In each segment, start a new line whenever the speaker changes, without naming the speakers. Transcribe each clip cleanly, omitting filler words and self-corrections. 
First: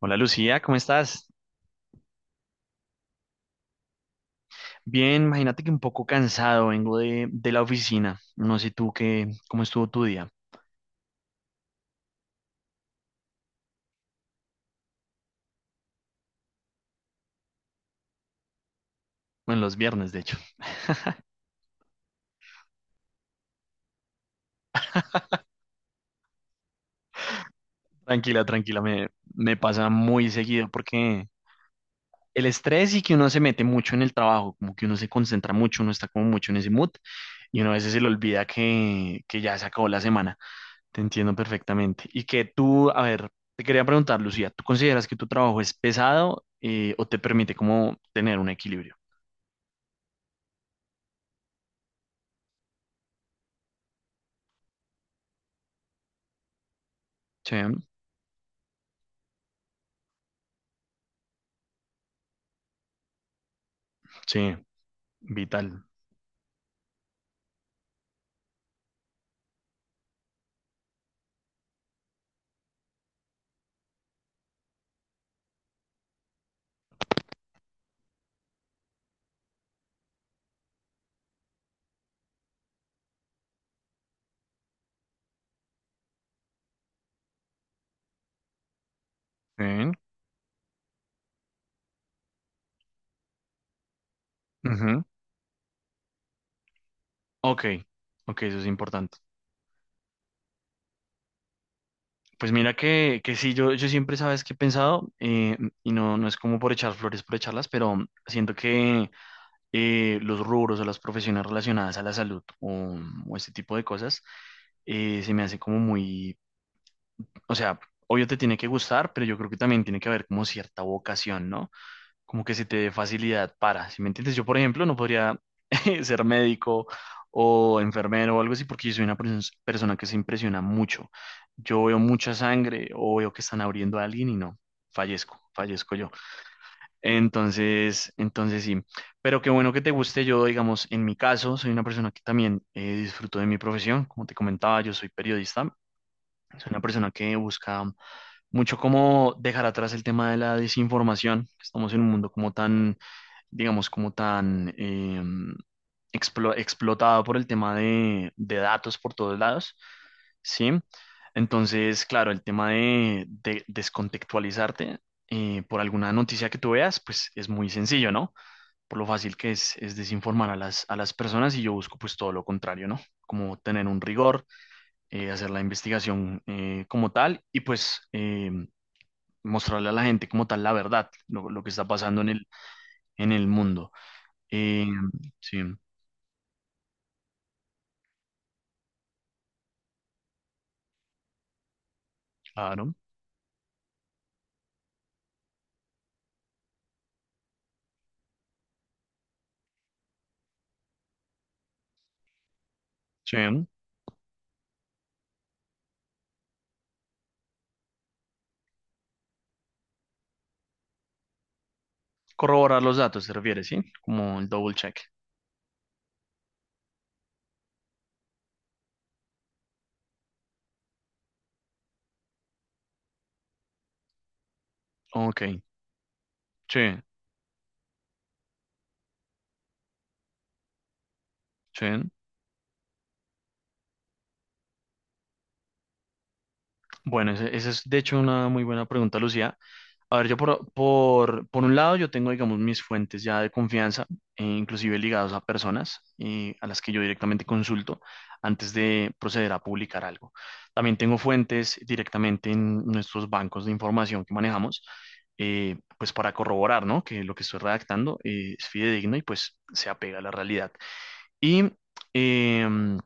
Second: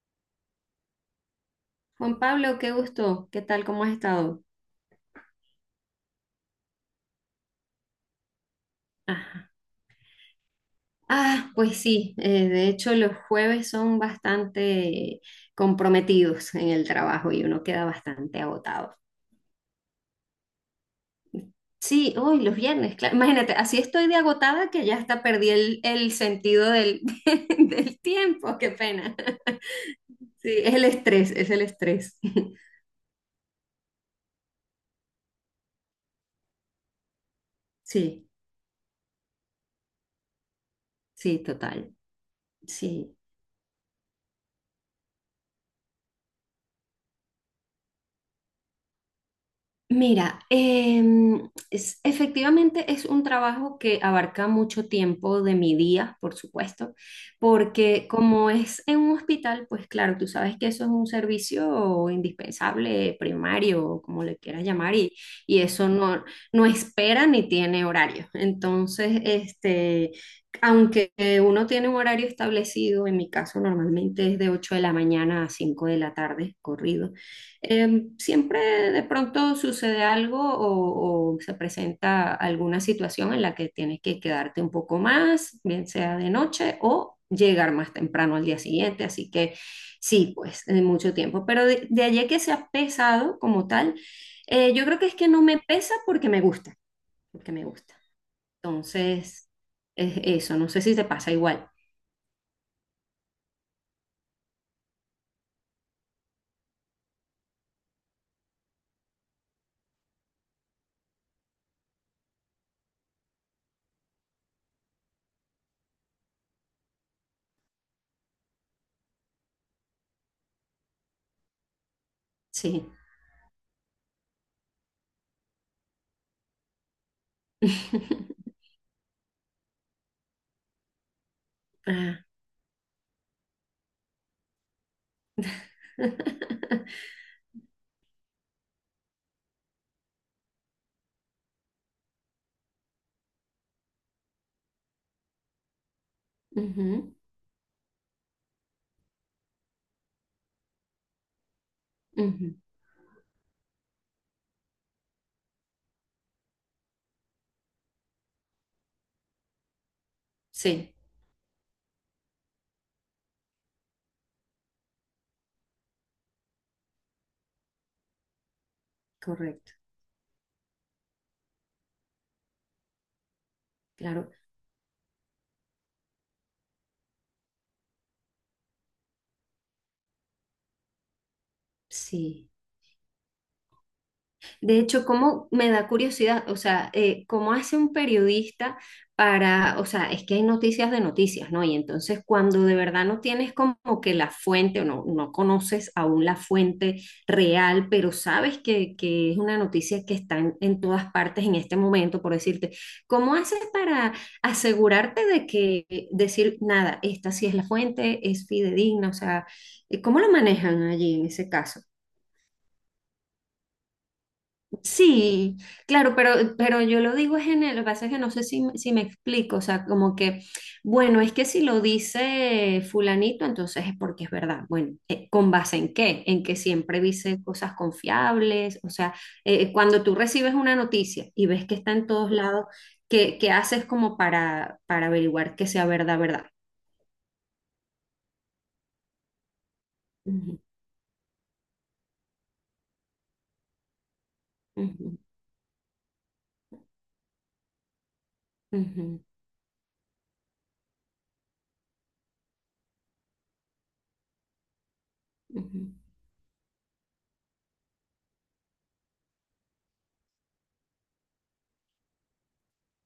Hola Lucía, ¿cómo estás?
Juan Pablo, qué gusto. ¿Qué tal? ¿Cómo has estado?
Bien, imagínate que un poco cansado, vengo de la oficina. No sé tú qué,
Ajá.
cómo estuvo tu día.
Ah, pues sí, de hecho los jueves son bastante comprometidos en el trabajo y uno queda bastante agotado.
Bueno, los viernes, de hecho.
Sí, hoy los viernes, claro. Imagínate, así estoy de agotada que ya hasta perdí el sentido del, del
Tranquila,
tiempo, qué
tranquila,
pena.
me pasa muy
Sí,
seguido
es el
porque
estrés, es el estrés.
el estrés y que uno se mete mucho en el trabajo, como que uno se concentra mucho, uno está como mucho en ese mood y uno a veces se le
Sí,
olvida que ya se acabó la semana. Te entiendo
sí, total.
perfectamente. Y que tú, a
Sí.
ver, te quería preguntar, Lucía, ¿tú consideras que tu trabajo es pesado o te permite como tener un equilibrio?
Mira, efectivamente es un trabajo que abarca mucho tiempo de mi día, por supuesto,
Sí,
porque como es en un hospital, pues claro, tú sabes que eso es un servicio indispensable, primario, o como le
sí.
quieras llamar, y y
Vital.
eso no, no espera ni tiene horario. Entonces, este, aunque uno tiene un horario establecido, en mi caso normalmente es de 8 de la mañana a 5 de la tarde, corrido. Siempre de pronto sucede algo o se presenta alguna situación en la que tienes que quedarte un poco más, bien sea de noche o llegar más temprano al día siguiente. Así que
¿Eh?
sí, pues de mucho tiempo. Pero de allí a que sea pesado como tal, yo creo
Ujú.
que es que no me pesa porque me gusta, porque
Ok,
me gusta.
ok, eso es importante.
Entonces, es eso, no sé si te pasa igual.
Pues mira que sí, yo siempre sabes que he pensado, y no, no es como por echar flores, por echarlas, pero siento que los rubros o las profesiones relacionadas a la salud o este tipo de cosas se me hace como muy, o sea, obvio te tiene que gustar, pero yo creo que también tiene que haber como cierta vocación, ¿no? Como que se te dé
Sí.
facilidad para, ¿si me entiendes? Yo, por ejemplo, no podría ser médico o enfermero o algo así porque yo soy una persona que se impresiona mucho. Yo veo
Ah.
mucha sangre o veo que están abriendo a alguien y no, fallezco, fallezco yo. Entonces, sí, pero qué bueno que te guste. Yo, digamos, en mi caso, soy una persona que también disfruto de mi profesión. Como te comentaba, yo soy periodista. Soy una persona
Ujú,
que busca mucho cómo dejar atrás el tema de la desinformación. Estamos en un mundo como
ujú.
tan digamos, como tan explotado por el tema de datos por todos lados, ¿sí?
Sí,
Entonces, claro, el tema de descontextualizarte por alguna noticia que tú veas, pues es muy sencillo, ¿no? Por lo fácil que
correcto.
es desinformar a a las personas y yo busco pues todo lo contrario, ¿no? Como tener un
Claro,
rigor, hacer la investigación como tal y pues mostrarle a la gente como tal la verdad, lo que está pasando en
sí.
en el mundo.
De
Eh,
hecho, ¿cómo
sí,
me da curiosidad? O sea, ¿cómo hace un periodista para, o sea, es que hay noticias de noticias, ¿no? Y entonces cuando de
claro.
verdad no tienes como que la fuente o no, no conoces aún la fuente real, pero sabes que es una noticia que está en todas partes en este momento, por decirte, ¿cómo haces
Sí.
para asegurarte de que decir, nada, esta sí es la fuente, es fidedigna? O sea, ¿cómo lo manejan allí en ese caso?
Corroborar los datos, se refiere, ¿sí? Como el double check.
Sí, claro, pero yo lo digo es en el, lo que pasa es que no sé si, si me explico, o sea, como que, bueno, es que si lo dice fulanito, entonces es porque es verdad. Bueno,
Ok,
¿con base en qué? En que siempre
sí,
dice cosas confiables, o sea, cuando tú recibes una noticia y ves que está en
sí.
todos lados, ¿qué, qué haces como para averiguar que sea verdad, verdad?
Bueno, esa es de hecho una muy buena pregunta, Lucía. A ver, yo
Ujú,
por un lado, yo tengo, digamos, mis fuentes ya de confianza, inclusive
ujú,
ligados a personas a las que yo directamente consulto antes de
ujú,
proceder a publicar algo. También tengo fuentes directamente en nuestros bancos de información que manejamos,
ujú.
pues para corroborar, ¿no? Que lo que estoy redactando es fidedigno y pues se apega a la realidad. Y, em,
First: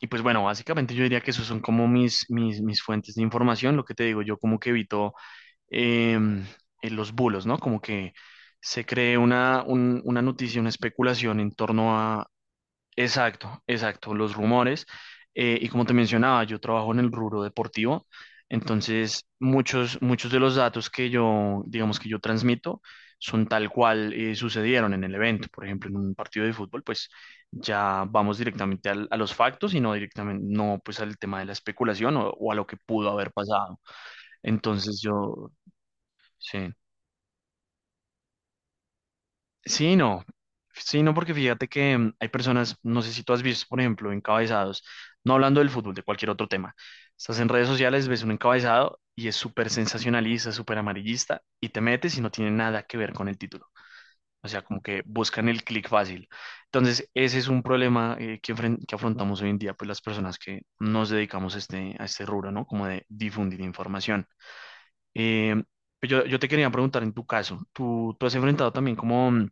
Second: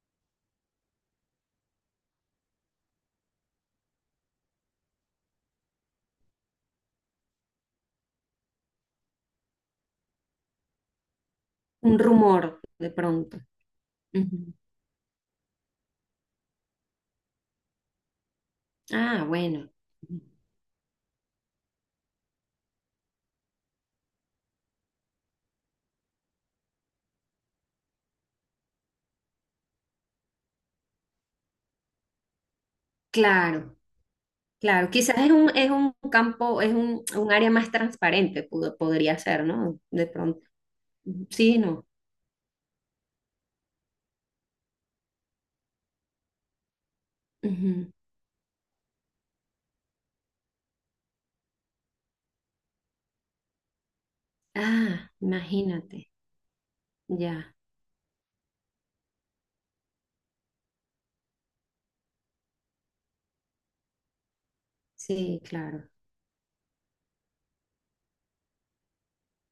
y pues bueno, básicamente yo diría que esos son como mis fuentes de información. Lo que te digo, yo como que evito em, en los bulos, ¿no? Como que se cree una, una noticia, una especulación en
Un
torno a,
rumor de pronto.
exacto, exacto, los
Ujú.
rumores. Y como te mencionaba, yo trabajo en el rubro deportivo,
Ah,
entonces
bueno.
muchos de los datos que yo, digamos que yo transmito, son tal cual sucedieron en el evento. Por ejemplo, en un partido de fútbol, pues ya vamos directamente a los factos y no directamente, no pues al tema de la especulación o a lo que pudo haber
Claro.
pasado.
Claro,
Entonces
quizás
yo,
es un campo,
sí.
es un área más transparente, podría ser, ¿no?
Sí,
De
no.
pronto.
Sí, no, porque
Sí,
fíjate
no.
que hay personas, no sé si tú has visto, por ejemplo, encabezados, no hablando del fútbol, de cualquier otro tema. Estás en redes
Ujú.
sociales, ves un encabezado y es súper sensacionalista, súper amarillista, y te metes y no tiene nada que ver con el título. O sea, como que
Ah,
buscan el clic
imagínate.
fácil. Entonces, ese es
Ya,
un problema que afrontamos hoy en día, pues las personas que nos dedicamos a a este rubro, ¿no? Como de difundir información.
sí,
Eh,
claro.
yo te quería preguntar en tu caso, tú has enfrentado también como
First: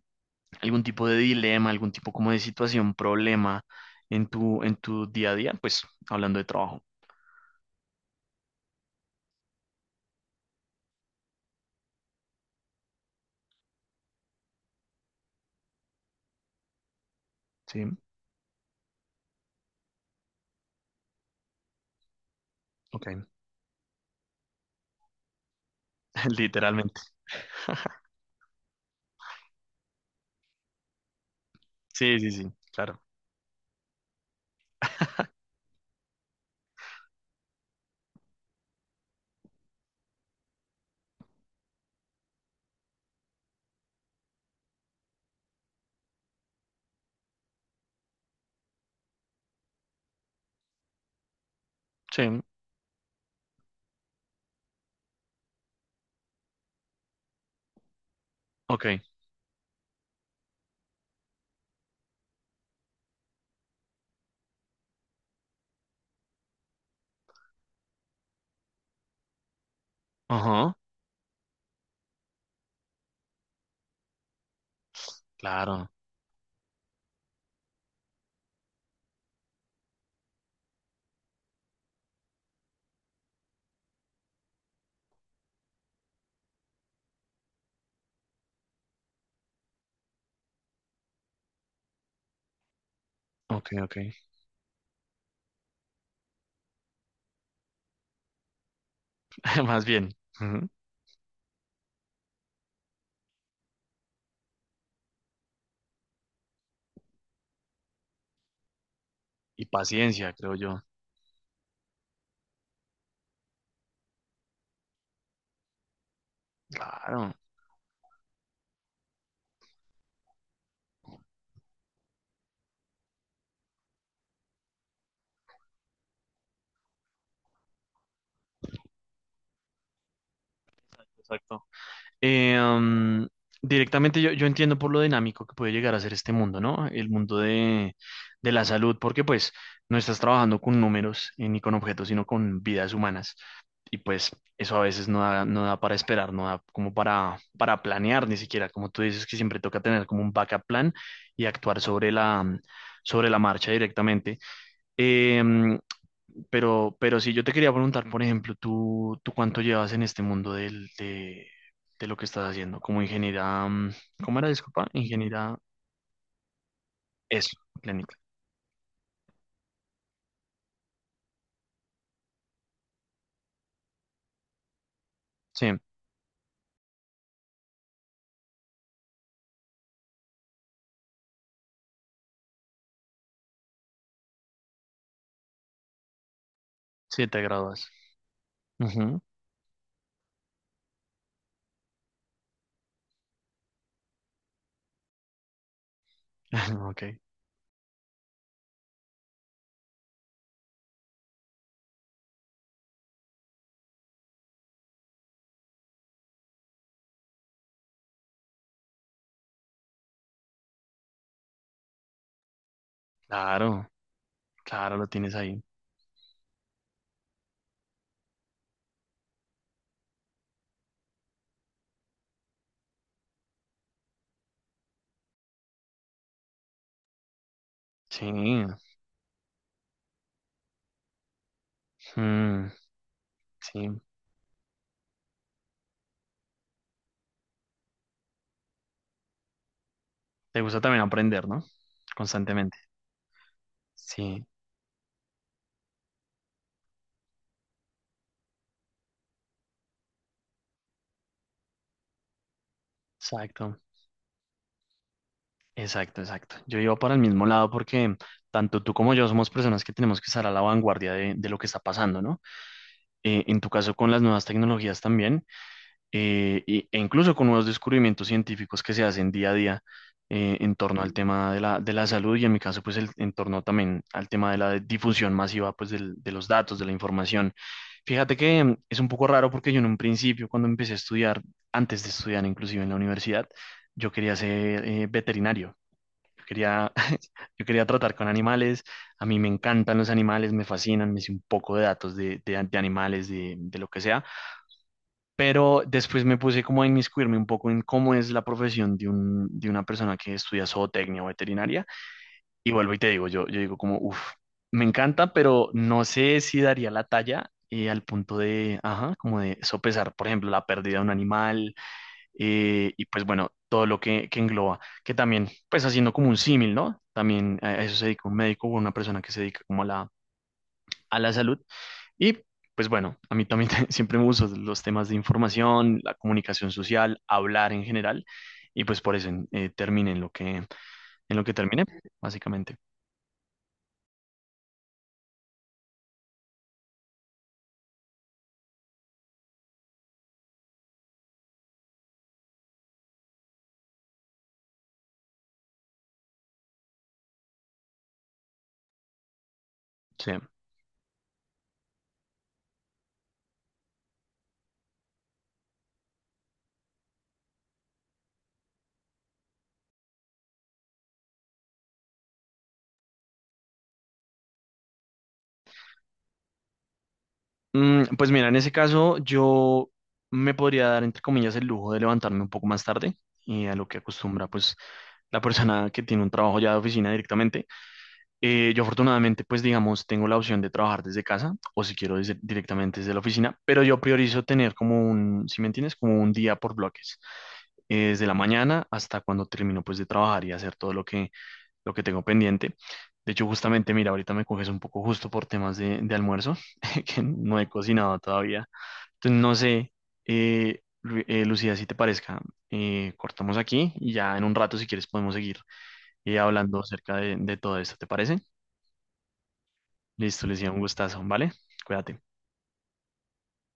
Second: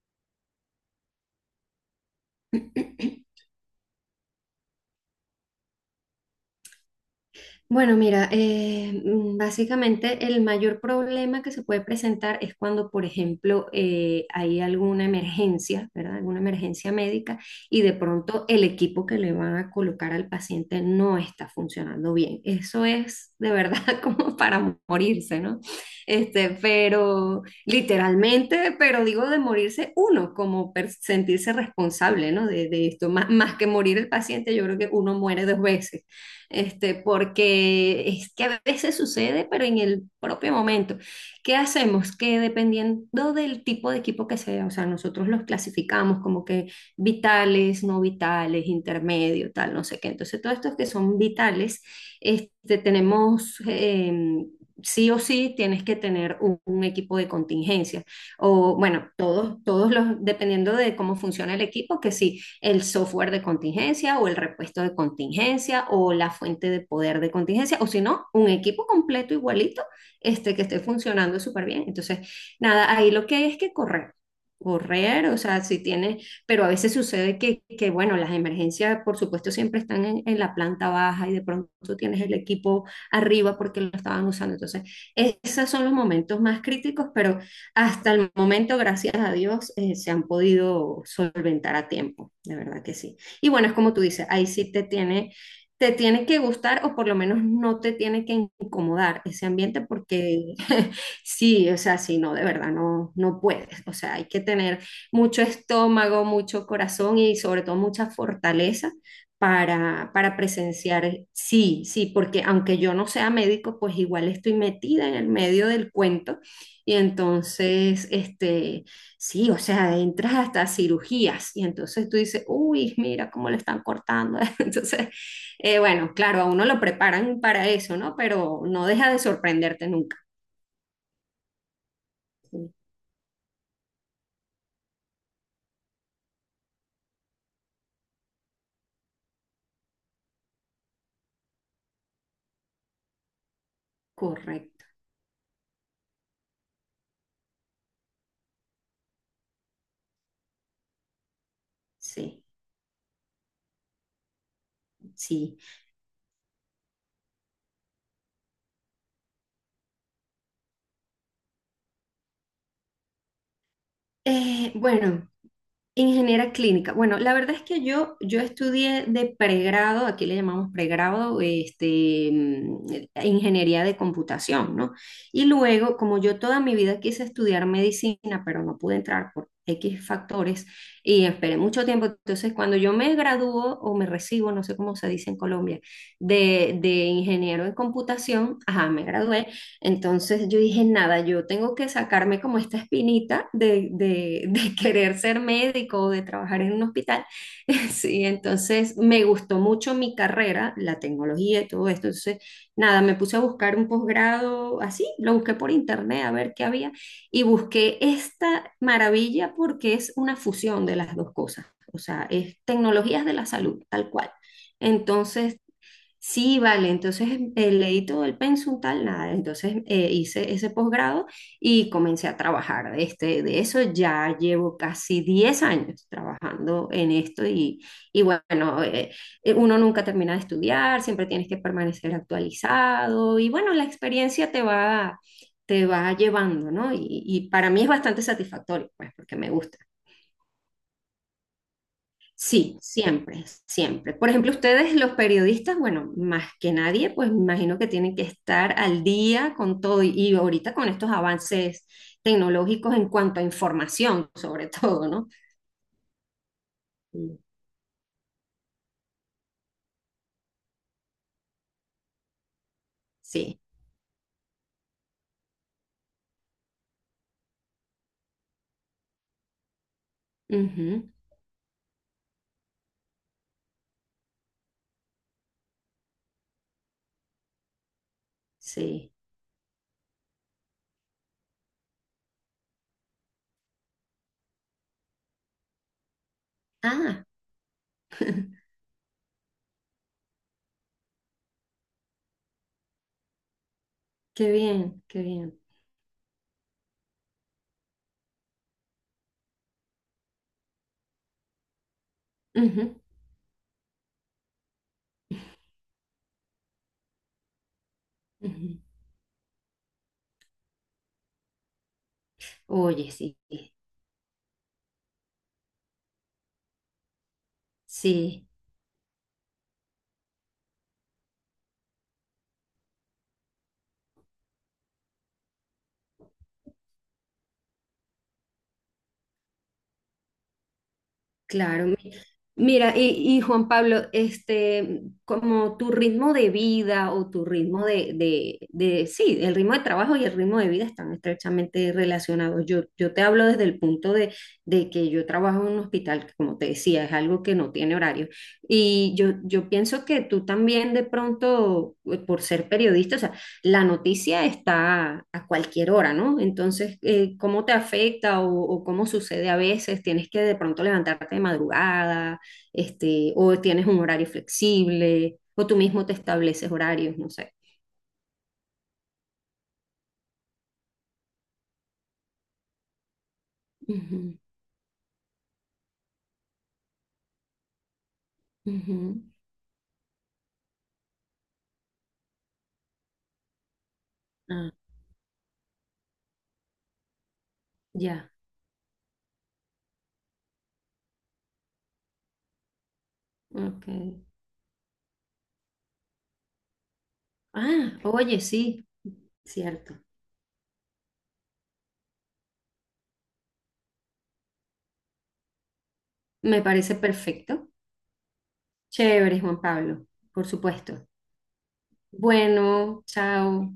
algún tipo de dilema, algún tipo como de situación, problema en en tu día a día? Pues hablando de trabajo.
Bueno, mira, básicamente el mayor problema que se puede presentar es cuando, por ejemplo, hay alguna emergencia, ¿verdad? Alguna emergencia médica y
Sí,
de pronto el equipo que le van a colocar al paciente no está funcionando bien. Eso
ok,
es de verdad como para morirse, ¿no? Este,
literalmente.
pero literalmente, pero digo de morirse uno, como sentirse
Sí, sí,
responsable, ¿no?
sí,
De
claro.
esto, más, más que morir el paciente, yo creo que uno muere dos veces este, porque es que a veces sucede, pero en el propio momento. ¿Qué hacemos? Que dependiendo del tipo de equipo que sea, o sea, nosotros los clasificamos como que vitales, no vitales, intermedio, tal, no sé qué. Entonces, todos estos que son vitales,
Sí,
este, tenemos... sí o sí tienes que tener un equipo de contingencia. O
ok.
bueno, todos, todos los, dependiendo de cómo funciona el equipo, que sí, el software de contingencia o el repuesto de contingencia o la fuente de poder de contingencia, o si no, un equipo completo igualito este, que
Ajá.
esté funcionando súper bien. Entonces, nada, ahí lo que hay es que correr correr, o sea, si
Claro,
tiene, pero a veces sucede que bueno, las emergencias, por supuesto, siempre están en, la planta baja y de pronto tienes el equipo arriba porque lo estaban usando. Entonces, esos son los momentos más críticos, pero hasta el momento, gracias a Dios, se han podido solventar a tiempo, de verdad que sí. Y bueno,
ok,
es
ok.
como tú dices, ahí sí te tiene que gustar o por lo menos no te tiene que incomodar ese ambiente
Más bien.
porque
Ujú.
sí, o sea, sí, no, de verdad, no, no puedes. O sea, hay que tener mucho estómago, mucho corazón y sobre todo mucha fortaleza
Y paciencia,
para
creo yo.
presenciar. Sí, sí, porque aunque yo no sea médico, pues igual estoy metida en el medio del cuento y
Claro,
entonces, este, sí, o sea, entras hasta cirugías y entonces tú dices, uy, mira cómo le están cortando. Entonces, bueno, claro, a uno lo preparan para eso, ¿no? Pero no deja de sorprenderte nunca.
exacto.
Sí,
Mm, directamente yo entiendo por lo dinámico que puede llegar a ser este mundo, ¿no? El mundo de la salud, porque pues no estás trabajando con números ni con objetos, sino con vidas humanas. Y pues eso a
correcto,
veces no da, no da para esperar, no da como para planear ni siquiera, como tú dices que siempre toca tener como un backup plan y actuar
sí,
sobre la marcha directamente.
sí.
Em, pero sí, yo te quería preguntar, por ejemplo, tú cuánto llevas en este mundo de lo que estás haciendo? Como ingeniera, mm, ¿cómo era? Disculpa,
Bueno.
ingeniera,
Ingeniera clínica. Bueno, la verdad
eso,
es que
clínica.
yo estudié de pregrado, aquí le llamamos pregrado, este, ingeniería de computación, ¿no? Y
Sí,
luego, como yo toda mi vida quise estudiar medicina, pero no pude entrar por X factores y esperé mucho tiempo, entonces cuando yo me gradúo o me recibo, no sé cómo se dice en Colombia, de
sí, te
ingeniero en
gradúas.
computación, ajá, me
Ujú.
gradué, entonces yo dije, nada, yo tengo que sacarme como esta espinita de querer ser médico o de trabajar en un
Ok,
hospital. Sí, entonces me gustó mucho mi carrera, la tecnología y todo esto. Entonces, nada, me puse a buscar un posgrado así, lo busqué por internet a ver qué había y busqué esta maravilla porque es una fusión de las dos cosas. O sea, es tecnologías de la salud,
claro,
tal cual.
claro, lo tienes
Entonces
ahí.
sí, vale, entonces leí todo el pensum tal, nada, entonces hice ese posgrado y comencé a trabajar de, este, de eso, ya llevo casi 10 años trabajando en esto y
Sí,
bueno, uno nunca termina de estudiar, siempre tienes que permanecer
mm,
actualizado y bueno, la
sí.
experiencia te va llevando, ¿no? Y para mí es bastante satisfactorio, pues, porque me gusta.
Te gusta también aprender, ¿no? Constantemente.
Sí, siempre, siempre. Por
Sí,
ejemplo, ustedes, los periodistas, bueno, más que nadie, pues me imagino que tienen que estar al día con todo y ahorita con estos avances tecnológicos en cuanto a
exacto.
información, sobre todo, ¿no?
Exacto, exacto. Yo iba para el
Sí.
mismo lado porque tanto tú como yo somos personas que tenemos que estar a la vanguardia de lo que está pasando, ¿no? En
Sí.
tu caso con las nuevas tecnologías también, y- e incluso con nuevos descubrimientos científicos que se hacen día a día en torno
Ujú,
al tema de de la salud y en mi caso pues el, en torno también al tema de la difusión masiva pues de los datos, de la información. Fíjate que mm, es un
sí.
poco raro porque yo en un principio cuando empecé a estudiar, antes de estudiar inclusive en la universidad, yo quería ser veterinario. Quería,
Ah,
yo quería tratar con animales, a mí me encantan los animales, me fascinan, me hice un poco de datos de animales, de lo que sea,
qué bien, qué bien.
pero después me puse como a inmiscuirme un poco en cómo es la profesión de, un, de una persona que estudia zootecnia o veterinaria, y
Ujú,
vuelvo y te digo, yo digo como, uff, me encanta, pero no sé si daría la talla al punto
ujú.
de, ajá, como de sopesar, por ejemplo, la pérdida de un animal y
Oye,
pues
sí,
bueno, todo lo que engloba, que también, pues haciendo como un símil, ¿no? También a eso se dedica un
sí,
médico o una persona que se dedica como a la salud. Y pues bueno, a mí también siempre me gustan los temas de información, la comunicación social, hablar en general, y pues por eso terminé en lo que terminé,
claro.
básicamente.
Mira, y Juan Pablo, este, como tu ritmo de vida o tu ritmo sí, el ritmo de trabajo y el ritmo de vida están estrechamente relacionados. Yo te hablo desde el punto de que yo trabajo en un hospital, que como te decía, es algo que no tiene horario. Y yo pienso que
Sí.
tú también de pronto, por ser periodista, o sea, la noticia está a cualquier hora, ¿no? Entonces, ¿cómo te afecta o cómo sucede a veces? ¿Tienes que de pronto levantarte de madrugada? Este, o tienes un horario flexible, o tú mismo te estableces horarios, no sé.
Mm, pues mira, en ese caso yo me podría dar, entre comillas, el lujo de levantarme un poco más tarde y a lo que
Ujú,
acostumbra, pues la persona que tiene un trabajo ya de oficina directamente. Yo
ujú.
afortunadamente, pues digamos, tengo la opción de trabajar desde casa o si quiero directamente desde la oficina, pero yo priorizo
Ah,
tener como un, si me entiendes, como un día por bloques, desde
ya,
la mañana hasta cuando termino pues de trabajar y hacer todo lo que tengo pendiente. De hecho,
ok.
justamente, mira, ahorita me coges un poco justo por temas de almuerzo, que no he
Ah,
cocinado
oye,
todavía.
sí,
Entonces, no sé,
cierto.
Lucía, si te parezca, cortamos aquí y ya en un rato, si quieres, podemos seguir y
Me
hablando
parece
acerca
perfecto.
de todo esto, ¿te parece?
Chévere, Juan Pablo,
Listo,
por
les decía un
supuesto.
gustazo, ¿vale? Cuídate.
Bueno, chao.